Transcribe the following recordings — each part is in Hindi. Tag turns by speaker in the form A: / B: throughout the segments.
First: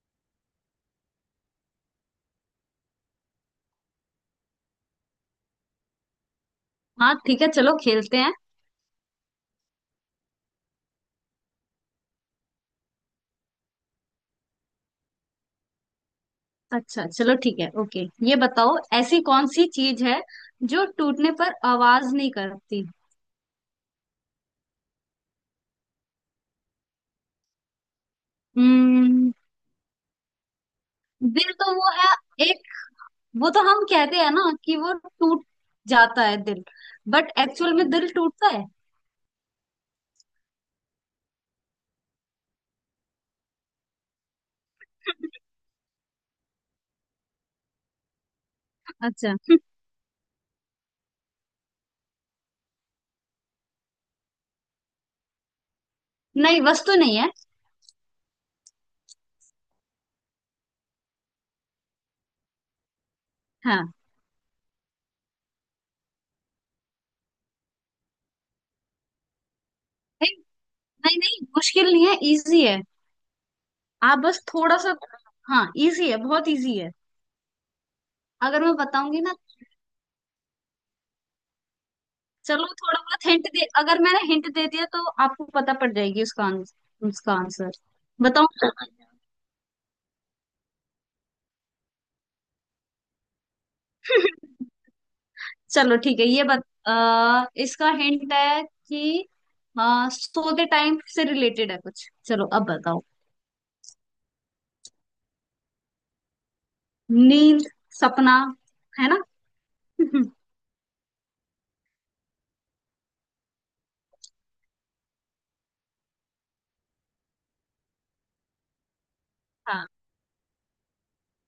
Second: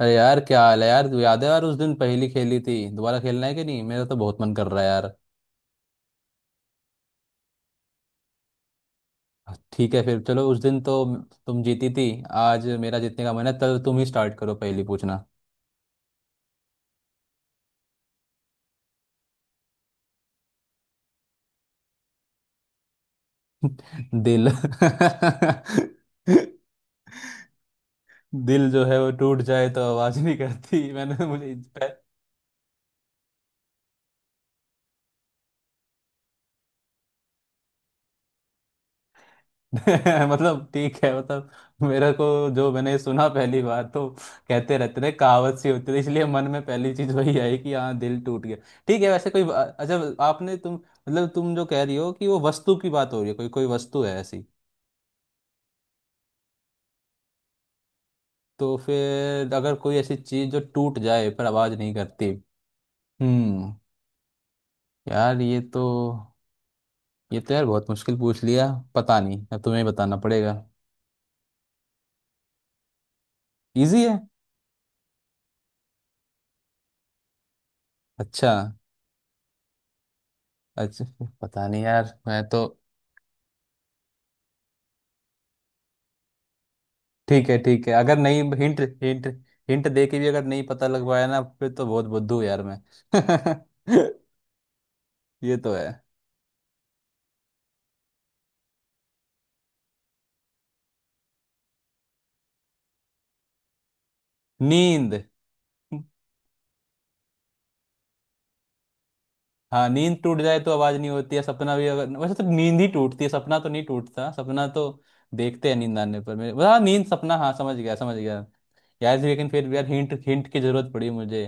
A: अरे यार क्या हाल है यार। तू याद है यार, उस दिन पहली खेली थी। दोबारा खेलना है कि नहीं? मेरा तो बहुत मन कर रहा है यार।
B: हाँ, ठीक है। चलो खेलते हैं।
A: ठीक है फिर चलो। उस दिन तो तुम जीती थी। आज मेरा जीतने का मन है तो तुम ही स्टार्ट करो, पहली पूछना।
B: अच्छा चलो ठीक है। ओके। ये बताओ, ऐसी कौन सी चीज है जो टूटने पर आवाज नहीं करती।
A: दिल। दिल जो है वो
B: हम्म।
A: टूट जाए तो आवाज नहीं करती। मैंने तो
B: दिल
A: मुझे।
B: तो वो है। एक, वो तो हम कहते हैं ना कि वो टूट जाता है दिल। बट एक्चुअल में दिल टूटता है।
A: मतलब ठीक है, मतलब मेरे को जो मैंने सुना पहली बार तो कहते रहते थे, कहावत सी होती थी, इसलिए मन में पहली चीज वही आई कि हाँ दिल टूट गया। ठीक है। वैसे
B: अच्छा।
A: कोई अच्छा, आपने तुम मतलब तुम जो कह रही हो कि वो वस्तु की बात हो रही है, कोई कोई वस्तु है ऐसी?
B: नहीं, वस्तु नहीं है।
A: तो फिर अगर कोई ऐसी चीज जो टूट जाए पर आवाज नहीं करती। हम्म।
B: हाँ।
A: यार ये तो, ये तो यार बहुत मुश्किल पूछ लिया। पता नहीं अब तुम्हें ही बताना
B: नहीं
A: पड़ेगा।
B: नहीं नहीं, मुश्किल नहीं है, इजी है।
A: इजी है?
B: आप बस थोड़ा सा। हाँ, इजी है, बहुत इजी है।
A: अच्छा।
B: अगर मैं बताऊंगी ना,
A: अच्छा। पता नहीं यार मैं
B: चलो
A: तो।
B: थोड़ा बहुत हिंट दे। अगर मैंने हिंट दे दिया तो आपको पता पड़ जाएगी उसका आंसर, उसका
A: ठीक है
B: आंसर
A: ठीक है, अगर नहीं
B: बताओ।
A: Hint hint. हिंट दे के भी अगर नहीं पता लग पाया ना, फिर तो बहुत बुद्धू यार मैं। ये तो है।
B: चलो ठीक है इसका हिंट है कि सोते टाइम से रिलेटेड है कुछ, चलो अब बताओ।
A: नींद।
B: नींद। सपना, है ना?
A: हाँ नींद टूट जाए तो आवाज नहीं होती है, सपना भी। अगर वैसे तो नींद ही टूटती है, सपना तो नहीं टूटता। सपना तो देखते हैं नींद आने पर मेरे। हाँ नींद सपना, हाँ समझ गया समझ गया। यार लेकिन फिर भी यार
B: हाँ।
A: हिंट हिंट की जरूरत पड़ी मुझे।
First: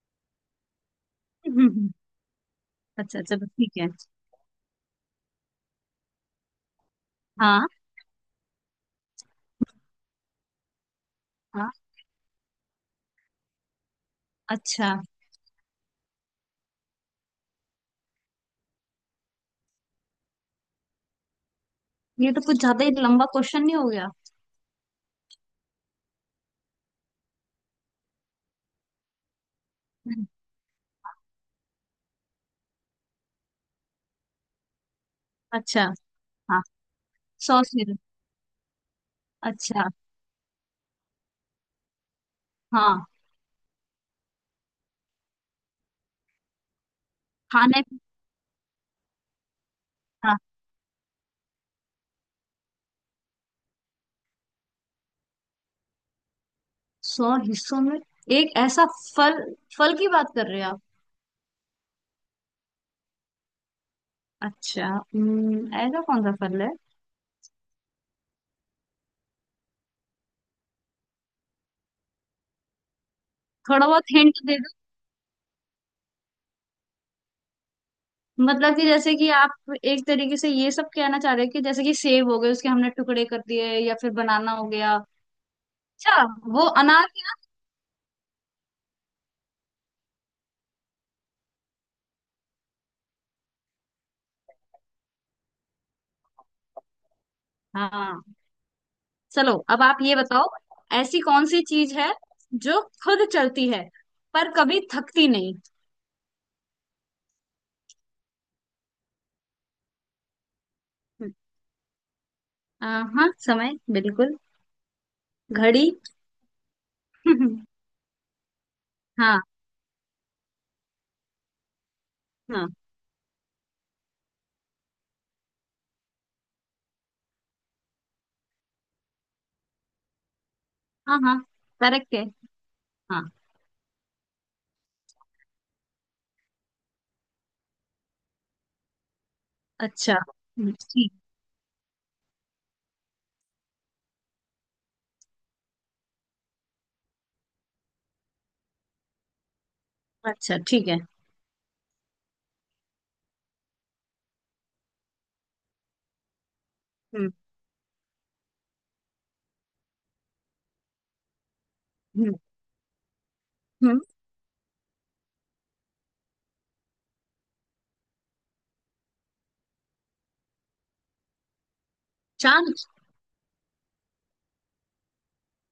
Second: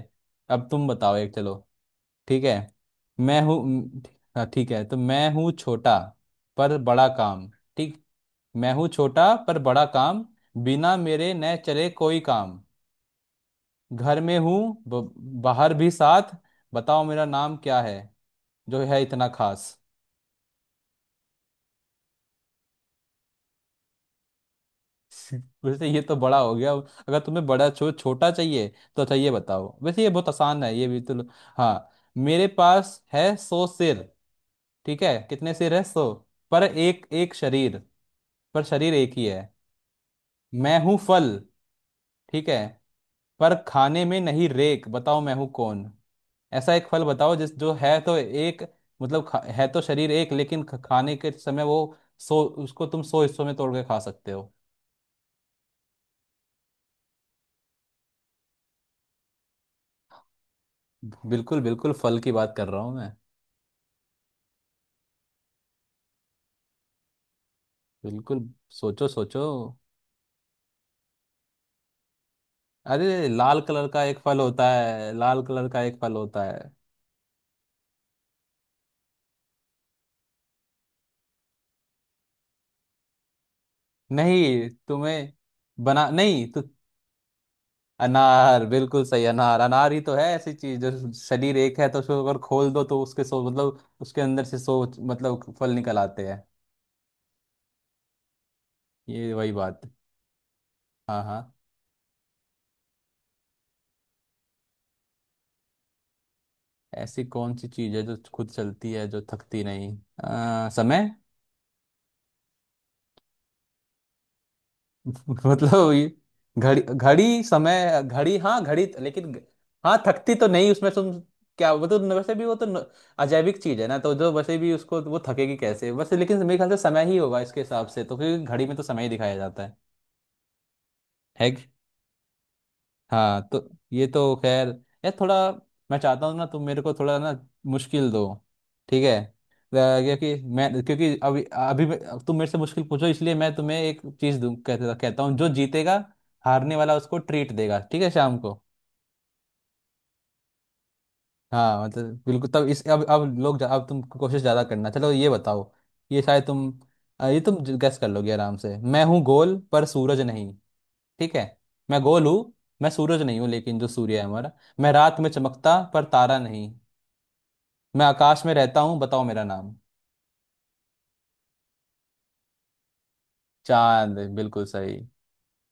A: अब तुम बताओ एक। चलो ठीक है।
B: अच्छा
A: मैं
B: चलो
A: हूँ
B: ठीक है।
A: हाँ, ठीक है। तो मैं हूँ छोटा पर बड़ा काम।
B: हाँ
A: ठीक। मैं हूँ छोटा पर बड़ा काम, बिना मेरे न
B: हाँ।
A: चले कोई काम, घर में हूँ
B: अच्छा,
A: ब- बाहर भी साथ। बताओ मेरा नाम क्या है, जो है इतना खास।
B: ये तो कुछ ज्यादा ही लंबा क्वेश्चन नहीं हो गया?
A: वैसे ये तो बड़ा हो गया, अगर तुम्हें बड़ा छोटा चाहिए तो। अच्छा ये बताओ, वैसे ये
B: हम्म।
A: बहुत आसान है ये भी तो। हाँ। मेरे पास है 100 सिर, ठीक है? कितने सिर है?
B: अच्छा।
A: 100।
B: हाँ।
A: पर एक एक
B: सौ
A: शरीर,
B: सिर।
A: पर शरीर एक ही है।
B: अच्छा।
A: मैं हूं फल, ठीक है,
B: हाँ।
A: पर खाने में नहीं रेक। बताओ मैं हूं कौन। ऐसा एक फल बताओ जिस जो
B: खाने।
A: है तो एक, मतलब है तो शरीर एक
B: हाँ।
A: लेकिन खाने के समय वो, सो उसको तुम 100 हिस्सों में तोड़ के खा सकते हो।
B: सौ हिस्सों में। एक ऐसा फल। फल की बात कर रहे हो आप?
A: बिल्कुल बिल्कुल फल की बात कर रहा हूँ।
B: अच्छा, ऐसा कौन सा फल है?
A: बिल्कुल। सोचो सोचो। अरे लाल
B: थोड़ा
A: कलर का
B: बहुत
A: एक
B: हिंट
A: फल
B: दे
A: होता
B: दो।
A: है, लाल कलर का एक फल होता है।
B: मतलब कि जैसे कि आप एक तरीके से ये सब कहना चाह रहे हो, कि जैसे कि सेब हो गए, उसके हमने टुकड़े कर दिए, या फिर बनाना हो
A: नहीं
B: गया।
A: तुम्हें, बना
B: अच्छा।
A: नहीं तो।
B: वो अनार है
A: अनार बिल्कुल सही। अनार अनार ही तो है, ऐसी चीज जो शरीर एक है, तो उसको अगर खोल दो तो उसके सो, मतलब उसके अंदर से सो, मतलब फल निकल आते हैं।
B: ना? हाँ।
A: ये वही
B: चलो
A: बात
B: अब
A: है।
B: आप ये बताओ, ऐसी
A: हाँ हाँ।
B: कौन सी चीज है जो खुद चलती है पर कभी थकती नहीं।
A: ऐसी कौन सी चीज है जो खुद चलती है, जो थकती नहीं? समय।
B: हम्म, आ, हाँ समय, बिल्कुल।
A: मतलब
B: घड़ी।
A: ये घड़ी। घड़ी समय घड़ी, हाँ घड़ी तो, लेकिन
B: हाँ।
A: हाँ थकती तो नहीं, उसमें तुम क्या, वो तो वैसे भी वो तो
B: हाँ।
A: अजैविक चीज है ना, तो जो वैसे भी उसको वो थकेगी कैसे? वैसे लेकिन मेरे ख्याल से समय ही होगा इसके हिसाब से, तो क्योंकि घड़ी में तो समय ही दिखाया जाता है
B: हाँ। हाँ,
A: है
B: करेक्ट है। हाँ।
A: हाँ तो ये तो खैर यार थोड़ा। मैं चाहता हूँ ना, तुम मेरे को थोड़ा ना मुश्किल दो, ठीक है,
B: अच्छा,
A: क्योंकि मैं,
B: ठीक।
A: क्योंकि अभी अभी तुम मेरे से मुश्किल पूछो, इसलिए मैं तुम्हें एक चीज दूं, कहता कहता हूँ, जो जीतेगा, हारने वाला उसको ट्रीट देगा, ठीक है, शाम को।
B: अच्छा ठीक है।
A: हाँ मतलब बिल्कुल। तब इस अब लोग अब तुम कोशिश ज़्यादा करना। चलो ये बताओ, ये शायद तुम,
B: हम्म।
A: ये तुम गैस कर लोगे आराम से। मैं हूँ गोल पर सूरज नहीं, ठीक है। मैं गोल
B: हम्म।
A: हूँ, मैं सूरज नहीं हूँ लेकिन जो
B: हम्म,
A: सूर्य है हमारा, मैं रात में चमकता पर तारा नहीं, मैं आकाश में रहता हूँ, बताओ मेरा नाम।
B: चांद।
A: चांद बिल्कुल सही।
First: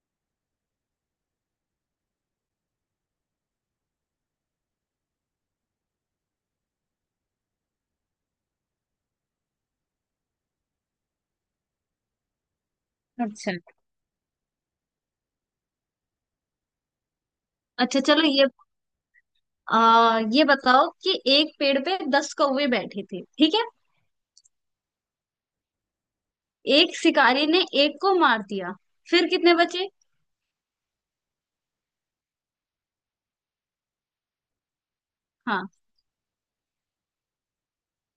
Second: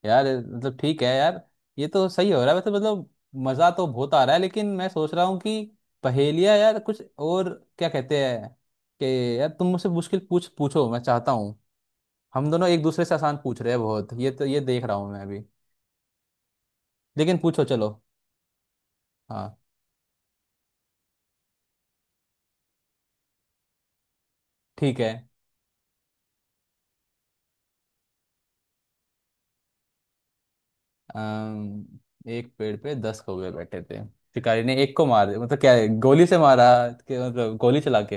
A: यार मतलब ठीक है यार, ये तो सही हो रहा है वैसे। मतलब मज़ा तो बहुत आ रहा है, लेकिन मैं सोच रहा हूँ कि पहेलियाँ यार कुछ और, क्या कहते हैं, कि यार तुम मुझसे मुश्किल पूछ पूछो। मैं चाहता हूँ, हम दोनों एक दूसरे से आसान
B: अच्छा।
A: पूछ रहे हैं बहुत, ये तो ये देख रहा हूँ मैं अभी। लेकिन पूछो चलो।
B: अच्छा चलो ये
A: हाँ।
B: ये बताओ कि एक पेड़ पे दस कौवे बैठे थे, ठीक है।
A: ठीक है।
B: एक शिकारी ने एक को मार दिया, फिर कितने बचे?
A: अम, एक पेड़ पे 10 कौवे बैठे थे। शिकारी ने एक को मार, मतलब
B: हाँ।
A: क्या है, गोली से मारा? कि मतलब गोली चला के?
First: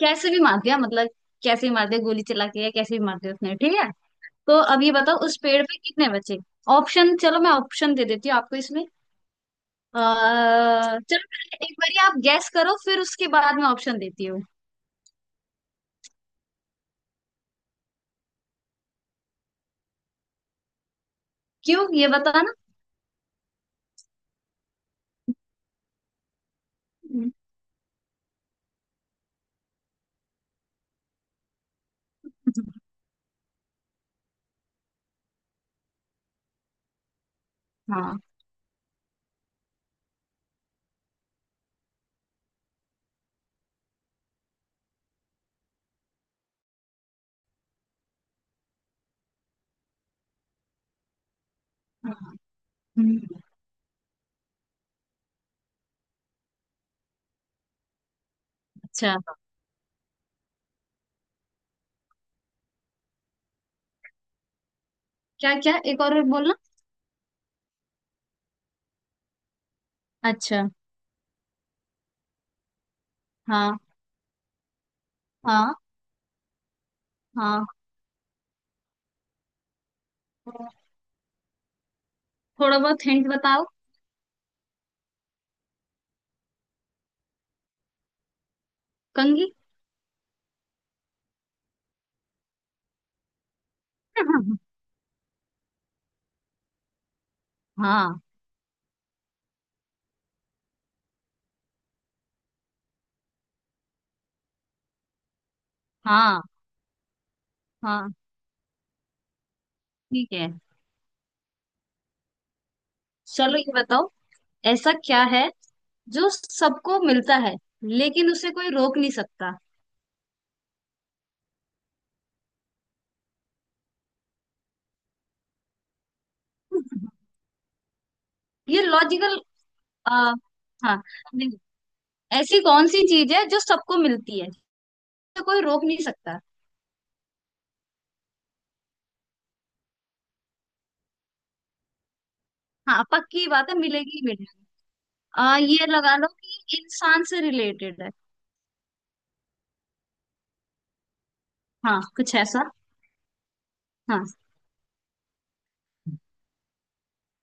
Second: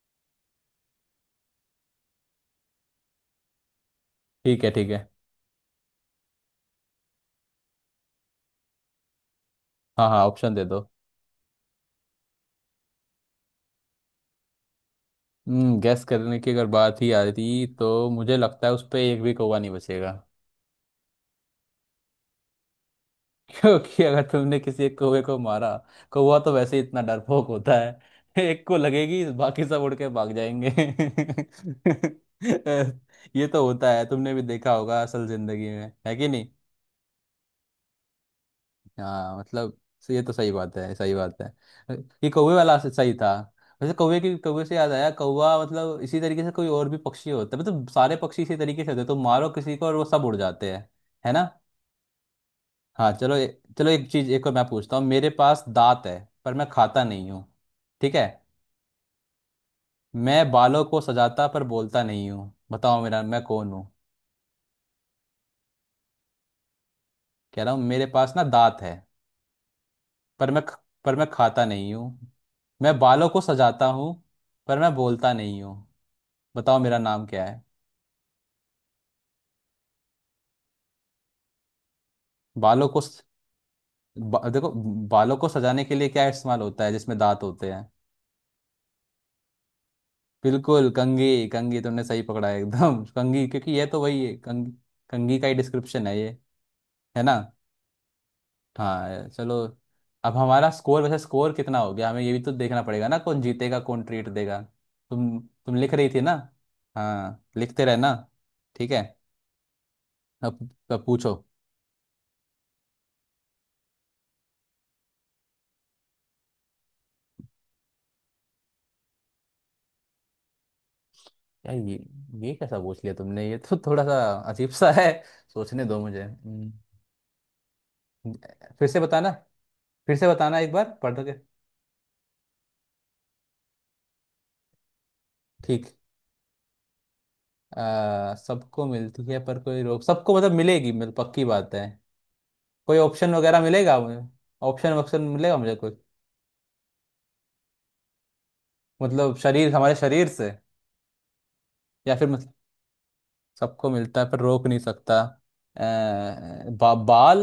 B: कैसे भी मार दिया मतलब, कैसे भी मार दिया गोली चला के या कैसे भी मार दिया उसने, ठीक है। तो
A: ठीक है
B: अब
A: ठीक
B: ये
A: है।
B: बताओ उस पेड़ पे कितने बचे? ऑप्शन, चलो मैं ऑप्शन दे देती हूँ आपको इसमें।
A: हाँ हाँ ऑप्शन दे दो।
B: चलो पहले एक बार आप गैस करो फिर उसके बाद में ऑप्शन देती हूँ।
A: गैस करने की अगर बात ही आती तो मुझे लगता है उस पे एक भी कौवा नहीं बचेगा।
B: क्यों, ये बताना।
A: क्योंकि अगर तुमने किसी एक कौवे को मारा, कौवा तो वैसे ही इतना डरपोक होता है एक को लगेगी, बाकी सब उड़ के भाग जाएंगे। ये तो होता है, तुमने भी देखा होगा असल जिंदगी में, है कि
B: हाँ।
A: हाँ, मतलब ये तो सही बात है, सही बात है। ये कौवे वाला सही था। वैसे कौवे की, कौवे से याद आया, कौवा मतलब इसी तरीके से कोई और भी पक्षी होता है, मतलब सारे पक्षी इसी तरीके से होते हैं, तो मारो किसी को और वो सब उड़ जाते हैं, है ना।
B: हाँ,
A: हाँ चलो
B: हम्म,
A: चलो एक चीज एक और मैं पूछता हूँ। मेरे पास दांत है पर मैं खाता नहीं हूँ, ठीक है।
B: अच्छा।
A: मैं बालों को सजाता पर बोलता नहीं हूँ, बताओ मेरा, मैं कौन हूँ।
B: क्या क्या, एक और बोलना।
A: कह रहा हूँ मेरे पास ना दांत है, पर मैं
B: अच्छा।
A: पर मैं खाता नहीं हूँ। मैं बालों को
B: हाँ।
A: सजाता हूँ पर मैं बोलता नहीं
B: हाँ।
A: हूँ, बताओ मेरा नाम क्या है।
B: हाँ, थोड़ा
A: बालों को
B: बहुत हिंट बताओ।
A: देखो, बालों को सजाने के लिए क्या इस्तेमाल होता है जिसमें दांत होते हैं?
B: कंघी।
A: बिल्कुल कंघी। कंघी तुमने सही पकड़ा है एकदम। कंघी, क्योंकि ये तो वही है। कंघी कंघी का ही डिस्क्रिप्शन है ये, है ना।
B: हाँ
A: हाँ चलो। अब हमारा स्कोर, वैसे स्कोर कितना हो गया, हमें ये भी तो देखना पड़ेगा ना, कौन जीतेगा कौन ट्रीट देगा। तुम तुम लिख रही थी ना?
B: हाँ।
A: हाँ लिखते
B: हाँ
A: रहना, ठीक है।
B: ठीक है।
A: अब, पूछो।
B: चलो ये बताओ, ऐसा क्या है जो सबको मिलता है लेकिन उसे कोई रोक नहीं सकता?
A: यार ये कैसा पूछ लिया तुमने, ये तो थोड़ा सा अजीब सा है, सोचने दो मुझे।
B: ये
A: फिर से बताना,
B: लॉजिकल।
A: फिर से
B: आ,
A: बताना एक बार
B: हाँ।
A: पढ़ के।
B: नहीं। ऐसी कौन सी चीज है जो सबको मिलती है, जिसे कोई रोक
A: ठीक।
B: नहीं सकता?
A: सबको मिलती है पर कोई रोक, सबको मतलब मिलेगी, मतलब पक्की बात है, कोई
B: हाँ,
A: ऑप्शन
B: पक्की
A: वगैरह
B: बात है,
A: मिलेगा
B: मिलेगी
A: मुझे?
B: ही मिलेगी।
A: ऑप्शन वक्शन मिलेगा मुझे
B: ये
A: कोई?
B: लगा लो कि इंसान से रिलेटेड है।
A: मतलब शरीर, हमारे शरीर से,
B: हाँ,
A: या फिर
B: कुछ
A: मतलब
B: ऐसा।
A: सबको मिलता
B: हाँ।
A: है पर रोक नहीं सकता। अ, बाल।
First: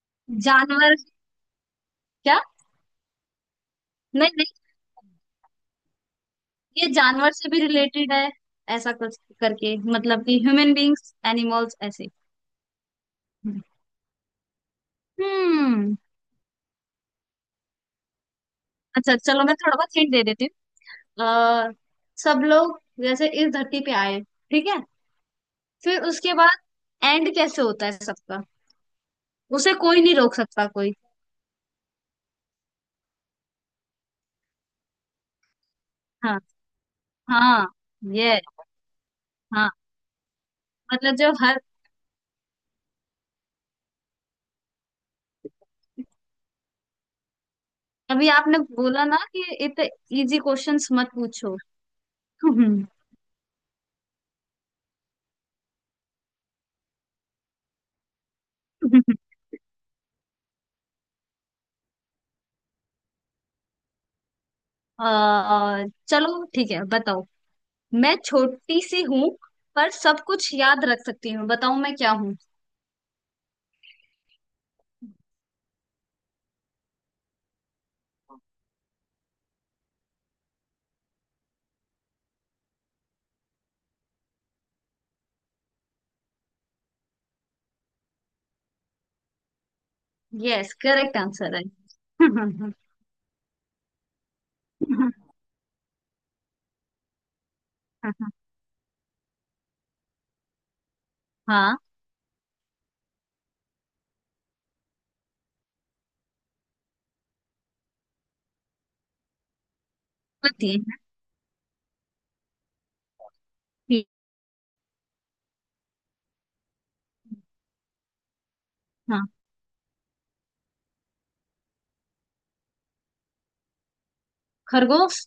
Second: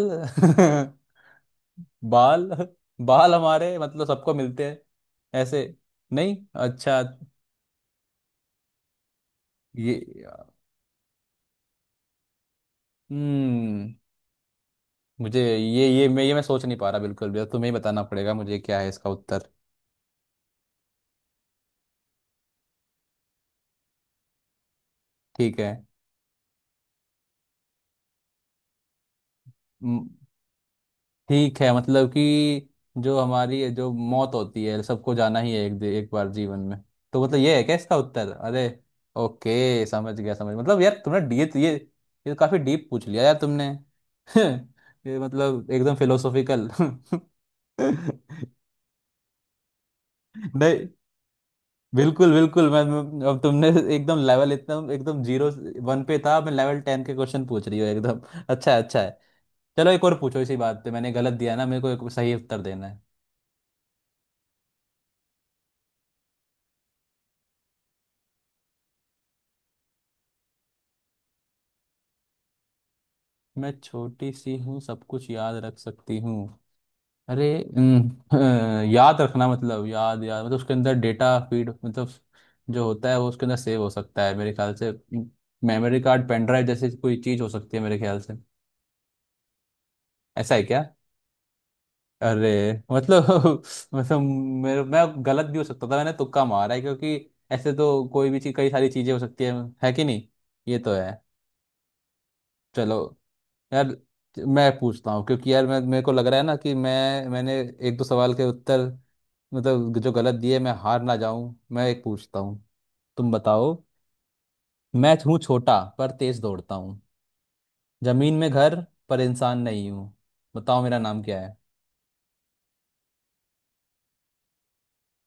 B: जानवर। क्या?
A: बाल, बाल हमारे मतलब
B: नहीं
A: सबको
B: नहीं,
A: मिलते हैं ऐसे? नहीं।
B: ये
A: अच्छा।
B: जानवर से भी रिलेटेड है। ऐसा कुछ करके, मतलब
A: ये,
B: कि ह्यूमन बींग्स, एनिमल्स, ऐसे।
A: हम्म मुझे ये
B: हम्म।
A: ये मैं सोच नहीं पा रहा बिल्कुल भी, तो तुम्हें ही बताना पड़ेगा मुझे क्या है इसका
B: अच्छा चलो
A: उत्तर।
B: मैं थोड़ा बहुत हिंट दे देती हूँ। सब लोग जैसे इस धरती पे आए, ठीक है।
A: ठीक
B: फिर उसके बाद एंड कैसे होता है सबका? उसे
A: है।
B: कोई नहीं रोक सकता, कोई।
A: ठीक है, मतलब कि जो हमारी, जो मौत होती है, सबको जाना ही है, एक एक बार
B: हाँ।
A: जीवन में, तो मतलब ये है
B: हाँ।
A: क्या इसका उत्तर?
B: ये।
A: अरे।
B: हाँ,
A: ओके समझ गया समझ, मतलब यार
B: मतलब
A: तुमने
B: जो
A: डी
B: हर।
A: ये काफी डीप पूछ लिया यार तुमने। ये मतलब एकदम फिलोसॉफिकल।
B: अभी
A: नहीं
B: आपने बोला ना कि इतने इजी क्वेश्चंस मत पूछो।
A: बिल्कुल बिल्कुल मैं अब तुमने एकदम लेवल, एकदम एकदम जीरो वन पे था मैं, लेवल 10 के क्वेश्चन पूछ रही हूँ एकदम। अच्छा है, अच्छा है। चलो एक और पूछो, इसी बात पे मैंने गलत दिया ना, मेरे को एक सही उत्तर देना है।
B: चलो ठीक है बताओ। मैं छोटी सी हूँ पर सब कुछ याद रख सकती हूँ, बताओ मैं क्या हूँ?
A: मैं छोटी सी हूँ, सब कुछ याद रख सकती हूँ। अरे। अम, अ, याद रखना मतलब याद, याद मतलब उसके अंदर डेटा फीड, मतलब जो होता है वो उसके अंदर सेव हो सकता है मेरे ख्याल से। मेमोरी कार्ड, पेन ड्राइव जैसी कोई चीज हो सकती है मेरे ख्याल से, ऐसा है
B: यस,
A: क्या?
B: करेक्ट आंसर है।
A: अरे मतलब। मतलब मेरे, मैं गलत भी हो सकता था, मैंने तुक्का मारा है, क्योंकि ऐसे तो कोई भी चीज, कई सारी चीजें हो सकती है कि नहीं, ये तो है।
B: हाँ।
A: चलो यार मैं पूछता हूँ, क्योंकि यार मैं, मेरे को लग रहा है ना कि मैं, मैंने एक दो सवाल के उत्तर मतलब जो गलत दिए, मैं
B: बताइए।
A: हार ना जाऊं, मैं एक पूछता हूँ। तुम बताओ।
B: ठीक।
A: मैं हूँ छोटा पर तेज दौड़ता हूँ, जमीन में घर पर
B: हाँ।
A: इंसान नहीं हूँ, बताओ मेरा नाम क्या है।
B: खरगोश।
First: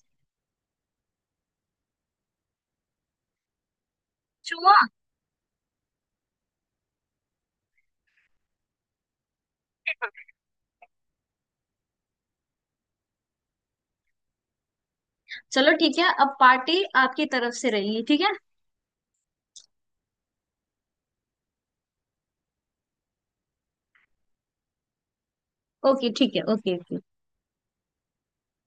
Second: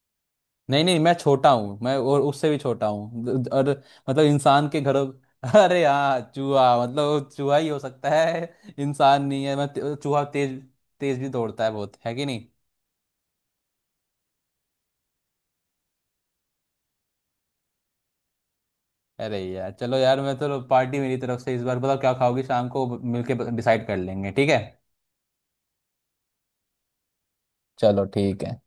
A: नहीं नहीं, मैं छोटा हूँ, मैं और उससे भी छोटा हूँ, और मतलब इंसान के
B: चूहा।
A: घरों। अरे हाँ चूहा, मतलब वो चूहा ही हो सकता है, इंसान नहीं है मैं, चूहा तेज, तेज भी दौड़ता है बहुत, है कि नहीं।
B: चलो ठीक है, अब पार्टी आपकी तरफ से रहेगी, ठीक है।
A: अरे यार चलो यार, मैं तो पार्टी मेरी तरफ से इस बार, बताओ क्या खाओगी शाम को, मिलके डिसाइड कर लेंगे, ठीक है।
B: ओके ठीक है, ओके ओके।
A: चलो ठीक है।